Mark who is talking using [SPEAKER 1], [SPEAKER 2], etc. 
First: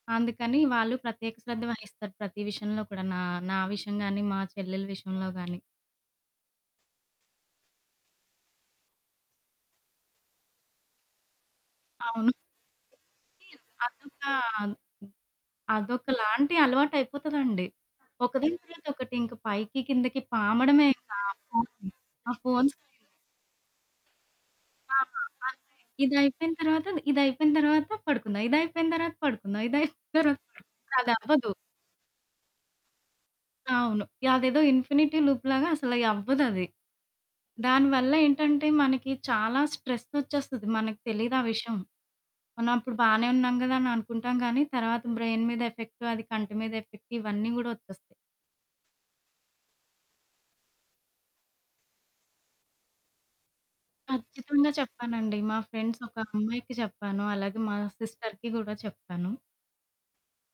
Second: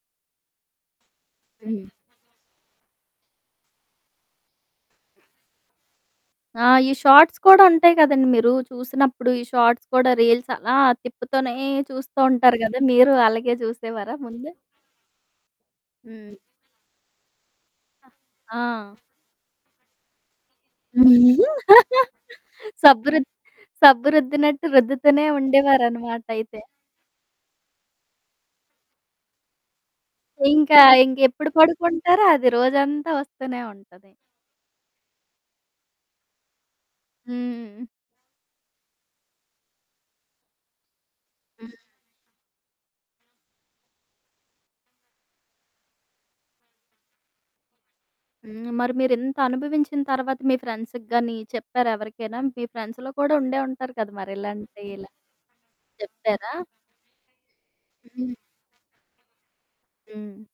[SPEAKER 1] అందుకని వాళ్ళు ప్రత్యేక శ్రద్ధ
[SPEAKER 2] హ్మ్.
[SPEAKER 1] వహిస్తారు. ప్రతి విషయంలో కూడా నా నా విషయం గాని మా చెల్లెల విషయంలో గాని.
[SPEAKER 2] ఆ! ఈ షార్ట్స్ కూడా ఉంటాయి కదండీ, మీరూ చూసినప్పుడు ఈ షార్ట్స్ కూడా రీల్స్ అలా తిప్పుతూనే
[SPEAKER 1] అవును.
[SPEAKER 2] చూస్తుంటారు గదా! మీరు
[SPEAKER 1] మరీ
[SPEAKER 2] అలాగే చూసేవారా
[SPEAKER 1] అంతా
[SPEAKER 2] ముందే? హ్మ్.
[SPEAKER 1] అదొకలాంటి అలవాటైపోతదండి. ఒకదాని
[SPEAKER 2] ఆ!
[SPEAKER 1] తర్వాత
[SPEAKER 2] ఆ!
[SPEAKER 1] ఒకటి ఇంక పైకి కిందకి పాముడమే ఇంక ఆ ఫొను ఆ ఫోన్స్
[SPEAKER 2] సబ్బురు సబ్బు రుద్దినట్టు
[SPEAKER 1] ఆహా!
[SPEAKER 2] రుద్దుతూనే
[SPEAKER 1] అదే.
[SPEAKER 2] ఉండేవారు
[SPEAKER 1] ఇదైపోయిన
[SPEAKER 2] అన్నమాటైతే.
[SPEAKER 1] తరువాతది, ఇదైపోయిన తరువాత పడుకుందాం, ఇదైపోయిన తరువాత పడుకుందాం, ఇదైపోయిన తరువాత
[SPEAKER 2] ఇంకా ఇంకెప్పుడు
[SPEAKER 1] అదవ్వదు.
[SPEAKER 2] పడుకుంటారు. అది రోజంతా వస్తూనే
[SPEAKER 1] అవును.
[SPEAKER 2] ఉంటది.
[SPEAKER 1] యదేదో ఇన్ఫినిటీ లూప్ లాగా అసలయ్యి అవ్వదది.
[SPEAKER 2] హ్మ్.
[SPEAKER 1] దానివల్ల ఏంటంటే మనకి చాలా స్ట్రెస్ ఓచ్చేస్తది మనకి తెలియదు ఆ
[SPEAKER 2] హ్మ్.
[SPEAKER 1] విషయం. మనం అప్పుడు బానే ఉన్నాం కదా! అని అనుకుంటాం కానీ, తర్వాత బ్రైన్ మీద ఎఫెక్ట్, అది కంటి మీద ఎఫెక్ట్, ఇవన్నీ కూడా ఓచ్చేస్తాయి.
[SPEAKER 2] హ్మ్, మరి మీరింత అనుభవించిన తర్వాత మీ ఫ్రెండ్స్‌కి గాని చెప్పారా ఎవరికైనా? మీ ఫ్రెండ్స్‌లో కూడా ఉండే ఉంటారు కదా మరి
[SPEAKER 1] ఖచ్చితంగా
[SPEAKER 2] ఇలాంటి ఇలా
[SPEAKER 1] చెప్పానండి. మా ఫ్రెండ్స్ ఒక
[SPEAKER 2] చెప్తారా?
[SPEAKER 1] అమ్మాయికి చెప్పాను, అలాగే మా
[SPEAKER 2] హ్మ్.
[SPEAKER 1] సిస్టర్‌కి కూడా చెప్తాను.
[SPEAKER 2] హ్మ్.